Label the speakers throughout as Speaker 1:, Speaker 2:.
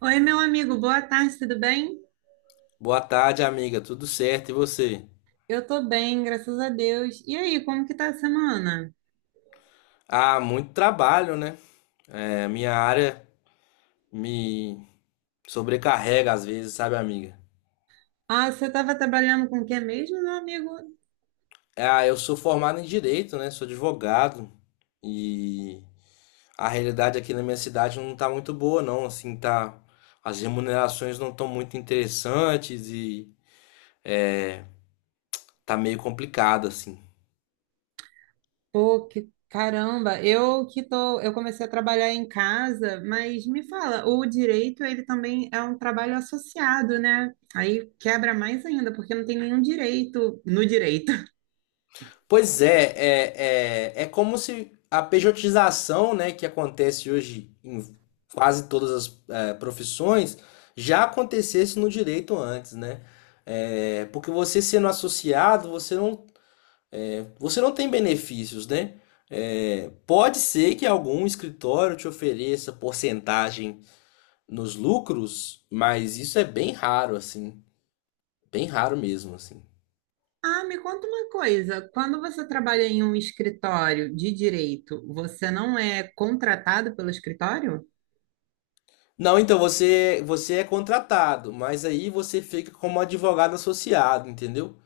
Speaker 1: Oi, meu amigo, boa tarde, tudo bem?
Speaker 2: Boa tarde, amiga. Tudo certo? E você?
Speaker 1: Eu tô bem, graças a Deus. E aí, como que tá a semana?
Speaker 2: Ah, muito trabalho, né? É, minha área me sobrecarrega às vezes, sabe, amiga?
Speaker 1: Ah, você tava trabalhando com o que mesmo, meu amigo?
Speaker 2: Ah, eu sou formado em direito, né? Sou advogado e a realidade aqui na minha cidade não tá muito boa, não. Assim, tá. As remunerações não estão muito interessantes e tá meio complicado, assim.
Speaker 1: Pô, que caramba, eu que tô, eu comecei a trabalhar em casa, mas me fala, o direito, ele também é um trabalho associado, né? Aí quebra mais ainda, porque não tem nenhum direito no direito.
Speaker 2: Pois é como se a pejotização, né, que acontece hoje em quase todas as profissões, já acontecesse no direito antes, né? É, porque você sendo associado, você não tem benefícios, né? É, pode ser que algum escritório te ofereça porcentagem nos lucros, mas isso é bem raro, assim, bem raro mesmo, assim.
Speaker 1: Ah, me conta uma coisa, quando você trabalha em um escritório de direito, você não é contratado pelo escritório?
Speaker 2: Não, então você é contratado, mas aí você fica como advogado associado, entendeu?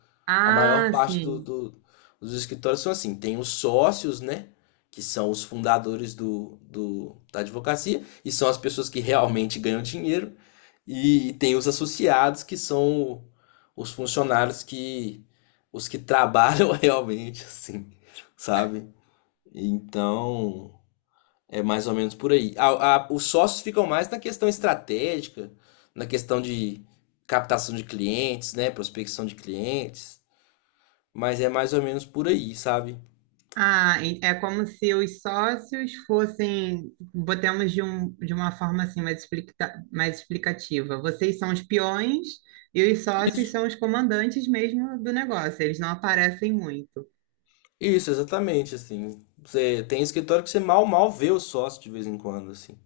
Speaker 2: A maior
Speaker 1: Ah,
Speaker 2: parte
Speaker 1: sim.
Speaker 2: dos escritórios são assim, tem os sócios, né? Que são os fundadores da advocacia, e são as pessoas que realmente ganham dinheiro, e tem os associados, que são os funcionários, que os que trabalham realmente, assim, sabe? Então. É mais ou menos por aí. Os sócios ficam mais na questão estratégica, na questão de captação de clientes, né? Prospecção de clientes. Mas é mais ou menos por aí, sabe?
Speaker 1: Ah, e- é como se os sócios fossem, botemos de, um, de uma forma assim mais, explica, mais explicativa. Vocês são os peões e os sócios
Speaker 2: Isso,
Speaker 1: são os comandantes mesmo do negócio. Eles não aparecem muito.
Speaker 2: isso, exatamente, assim. Você tem escritório que você mal, mal vê o sócio de vez em quando, assim.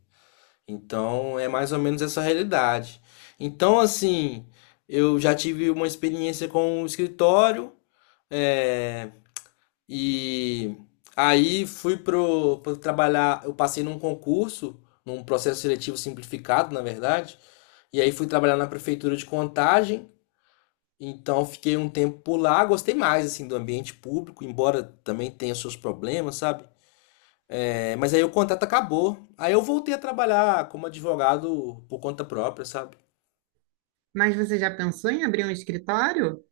Speaker 2: Então, é mais ou menos essa realidade. Então, assim, eu já tive uma experiência com o escritório, eh, e aí fui pro, pro trabalhar, eu passei num concurso, num processo seletivo simplificado, na verdade. E aí fui trabalhar na prefeitura de Contagem. Então fiquei um tempo por lá, gostei mais assim do ambiente público, embora também tenha seus problemas, sabe? É, mas aí o contrato acabou. Aí eu voltei a trabalhar como advogado por conta própria, sabe?
Speaker 1: Mas você já pensou em abrir um escritório?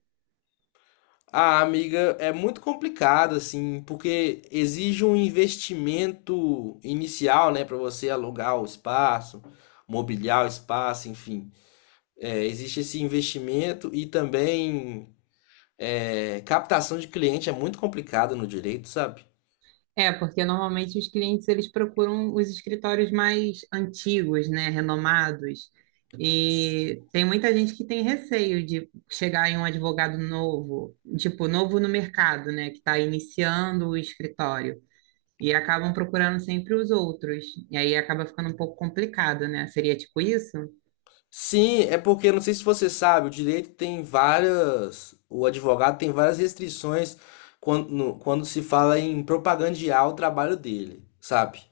Speaker 2: Ah, amiga, é muito complicado assim, porque exige um investimento inicial, né, para você alugar o espaço, mobiliar o espaço, enfim. É, existe esse investimento e também captação de cliente é muito complicado no direito, sabe?
Speaker 1: É, porque normalmente os clientes eles procuram os escritórios mais antigos, né, renomados. E tem muita gente que tem receio de chegar em um advogado novo, tipo, novo no mercado, né, que está iniciando o escritório. E acabam procurando sempre os outros. E aí acaba ficando um pouco complicado, né? Seria tipo isso?
Speaker 2: Sim, é porque não sei se você sabe, o direito tem várias, o advogado tem várias restrições quando se fala em propagandear o trabalho dele, sabe?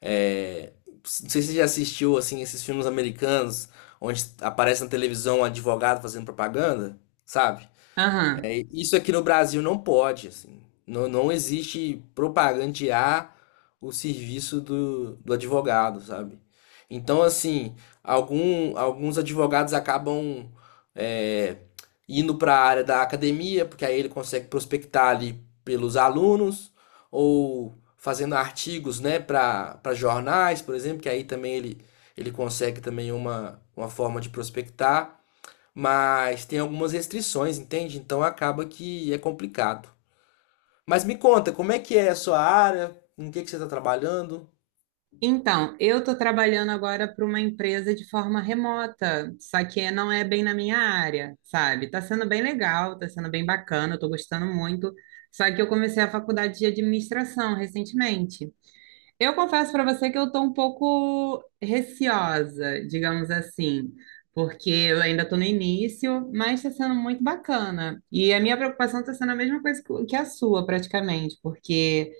Speaker 2: É, não sei se você já assistiu assim esses filmes americanos onde aparece na televisão um advogado fazendo propaganda, sabe?
Speaker 1: Aham.
Speaker 2: É, isso aqui no Brasil não pode, assim. Não, não existe propagandear o serviço do advogado, sabe? Então, assim, alguns advogados acabam é, indo para a área da academia, porque aí ele consegue prospectar ali pelos alunos, ou fazendo artigos, né, para jornais, por exemplo, que aí também ele consegue também uma forma de prospectar, mas tem algumas restrições, entende? Então acaba que é complicado. Mas me conta, como é que é a sua área? Em que você está trabalhando?
Speaker 1: Então, eu estou trabalhando agora para uma empresa de forma remota, só que não é bem na minha área, sabe? Está sendo bem legal, está sendo bem bacana, estou gostando muito. Só que eu comecei a faculdade de administração recentemente. Eu confesso para você que eu estou um pouco receosa, digamos assim, porque eu ainda estou no início, mas está sendo muito bacana. E a minha preocupação está sendo a mesma coisa que a sua, praticamente, porque.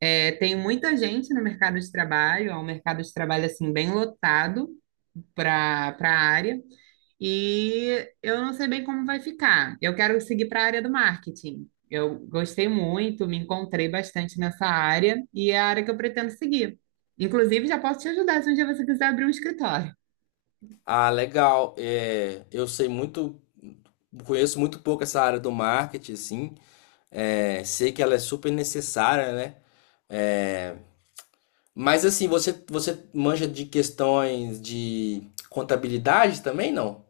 Speaker 1: É, tem muita gente no mercado de trabalho, é um mercado de trabalho assim bem lotado para a área, e eu não sei bem como vai ficar. Eu quero seguir para a área do marketing. Eu gostei muito, me encontrei bastante nessa área e é a área que eu pretendo seguir. Inclusive, já posso te ajudar se um dia você quiser abrir um escritório.
Speaker 2: Ah, legal. É, eu sei muito, conheço muito pouco essa área do marketing, assim. É, sei que ela é super necessária, né? É, mas assim, você manja de questões de contabilidade também, não?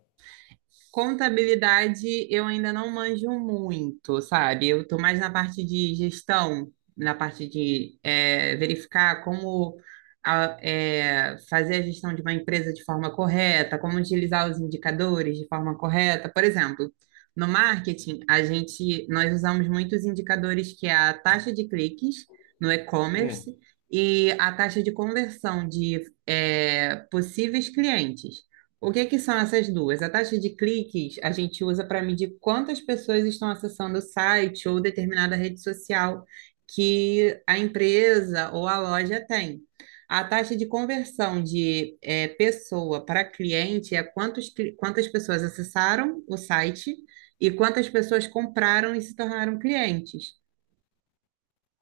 Speaker 1: Contabilidade eu ainda não manjo muito, sabe? Eu estou mais na parte de gestão, na parte de verificar como fazer a gestão de uma empresa de forma correta, como utilizar os indicadores de forma correta. Por exemplo, no marketing, a gente, nós usamos muitos indicadores que é a taxa de cliques no
Speaker 2: Hum,
Speaker 1: e-commerce e a taxa de conversão de possíveis clientes. O que que são essas duas? A taxa de cliques a gente usa para medir quantas pessoas estão acessando o site ou determinada rede social que a empresa ou a loja tem. A taxa de conversão de pessoa para cliente é quantos, quantas pessoas acessaram o site e quantas pessoas compraram e se tornaram clientes.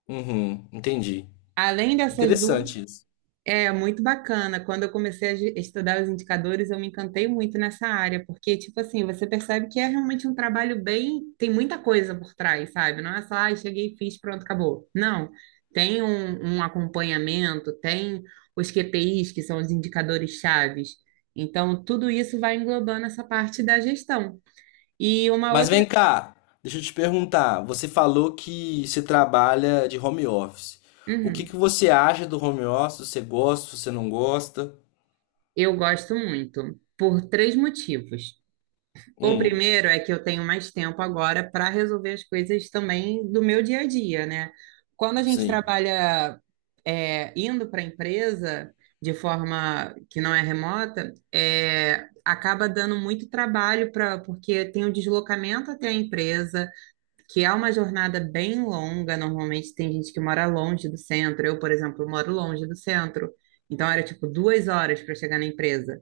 Speaker 2: uhum, entendi.
Speaker 1: Além dessas duas,
Speaker 2: Interessante isso.
Speaker 1: é muito bacana. Quando eu comecei a estudar os indicadores, eu me encantei muito nessa área, porque, tipo assim, você percebe que é realmente um trabalho bem. Tem muita coisa por trás, sabe? Não é só, ah, cheguei, fiz, pronto, acabou. Não. Tem um acompanhamento, tem os QPIs, que são os indicadores chaves. Então, tudo isso vai englobando essa parte da gestão. E uma
Speaker 2: Mas
Speaker 1: outra.
Speaker 2: vem cá, deixa eu te perguntar. Você falou que você trabalha de home office. O que
Speaker 1: Uhum.
Speaker 2: que você acha do home office? Você gosta, você não gosta?
Speaker 1: Eu gosto muito, por 3 motivos. O
Speaker 2: Hum,
Speaker 1: primeiro é que eu tenho mais tempo agora para resolver as coisas também do meu dia a dia, né? Quando a gente
Speaker 2: sim,
Speaker 1: trabalha indo para a empresa de forma que não é remota, é, acaba dando muito trabalho para porque tem o deslocamento até a empresa, que é uma jornada bem longa. Normalmente tem gente que mora longe do centro. Eu, por exemplo, moro longe do centro. Então era tipo 2 horas para chegar na empresa.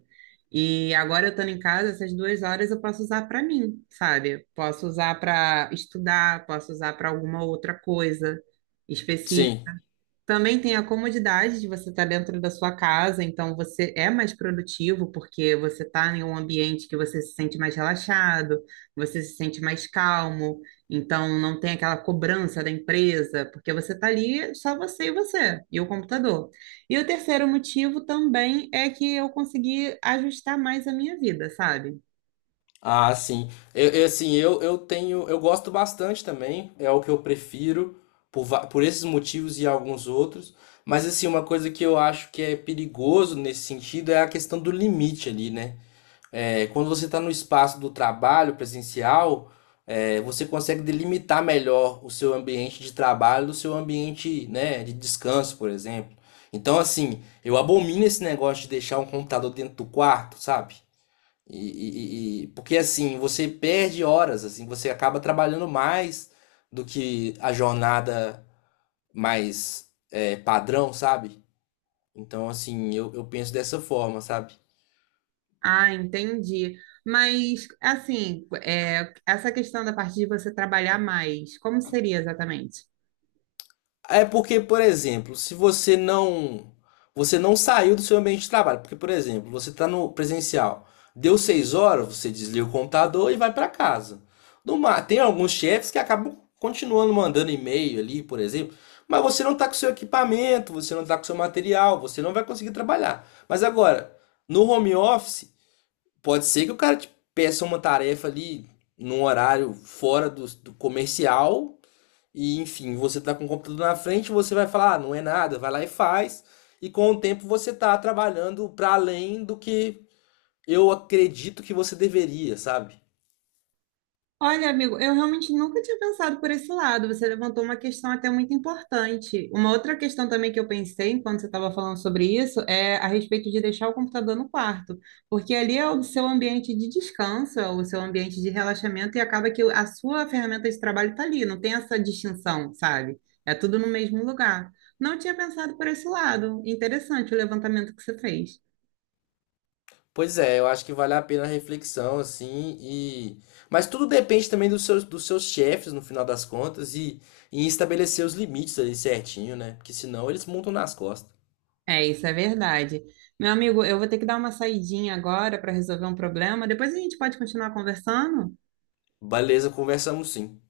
Speaker 1: E agora eu estando em casa, essas 2 horas eu posso usar para mim, sabe? Posso usar para estudar, posso usar para alguma outra coisa.
Speaker 2: sim.
Speaker 1: Também tem a comodidade de você estar dentro da sua casa, então você é mais produtivo porque você está em um ambiente que você se sente mais relaxado, você se sente mais calmo, então não tem aquela cobrança da empresa, porque você está ali só você e você, e o computador. E o terceiro motivo também é que eu consegui ajustar mais a minha vida, sabe?
Speaker 2: Ah, sim. Assim, eu gosto bastante também. É o que eu prefiro por esses motivos e alguns outros. Mas assim, uma coisa que eu acho que é perigoso nesse sentido é a questão do limite ali, né? É, quando você está no espaço do trabalho presencial, é, você consegue delimitar melhor o seu ambiente de trabalho do seu ambiente, né, de descanso, por exemplo. Então, assim, eu abomino esse negócio de deixar um computador dentro do quarto, sabe? Porque assim, você perde horas, assim, você acaba trabalhando mais do que a jornada mais padrão, sabe? Então, assim, eu penso dessa forma, sabe?
Speaker 1: Ah, entendi. Mas, assim, é, essa questão da parte de você trabalhar mais, como seria exatamente?
Speaker 2: É porque, por exemplo, se você não saiu do seu ambiente de trabalho, porque, por exemplo, você está no presencial, deu 6 horas, você desliga o computador e vai para casa. No ma- tem alguns chefes que acabam continuando mandando e-mail ali, por exemplo, mas você não está com seu equipamento, você não está com seu material, você não vai conseguir trabalhar. Mas agora, no home office, pode ser que o cara te peça uma tarefa ali num horário fora do comercial e enfim, você tá com o computador na frente, você vai falar, ah, não é nada, vai lá e faz. E com o tempo você tá trabalhando para além do que eu acredito que você deveria, sabe?
Speaker 1: Olha, amigo, eu realmente nunca tinha pensado por esse lado. Você levantou uma questão até muito importante. Uma outra questão também que eu pensei enquanto você estava falando sobre isso é a respeito de deixar o computador no quarto, porque ali é o seu ambiente de descanso, é o seu ambiente de relaxamento e acaba que a sua ferramenta de trabalho está ali, não tem essa distinção, sabe? É tudo no mesmo lugar. Não tinha pensado por esse lado. Interessante o levantamento que você fez.
Speaker 2: Pois é, eu acho que vale a pena a reflexão, assim, e. Mas tudo depende também dos seus chefes, no final das contas, e estabelecer os limites ali certinho, né? Porque senão eles montam nas costas.
Speaker 1: É, isso é verdade. Meu amigo, eu vou ter que dar uma saidinha agora para resolver um problema. Depois a gente pode continuar conversando?
Speaker 2: Beleza, conversamos sim.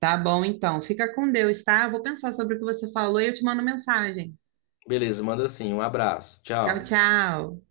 Speaker 1: Tá bom, então. Fica com Deus, tá? Eu vou pensar sobre o que você falou e eu te mando mensagem.
Speaker 2: Beleza, manda sim. Um abraço.
Speaker 1: Tchau,
Speaker 2: Tchau.
Speaker 1: tchau.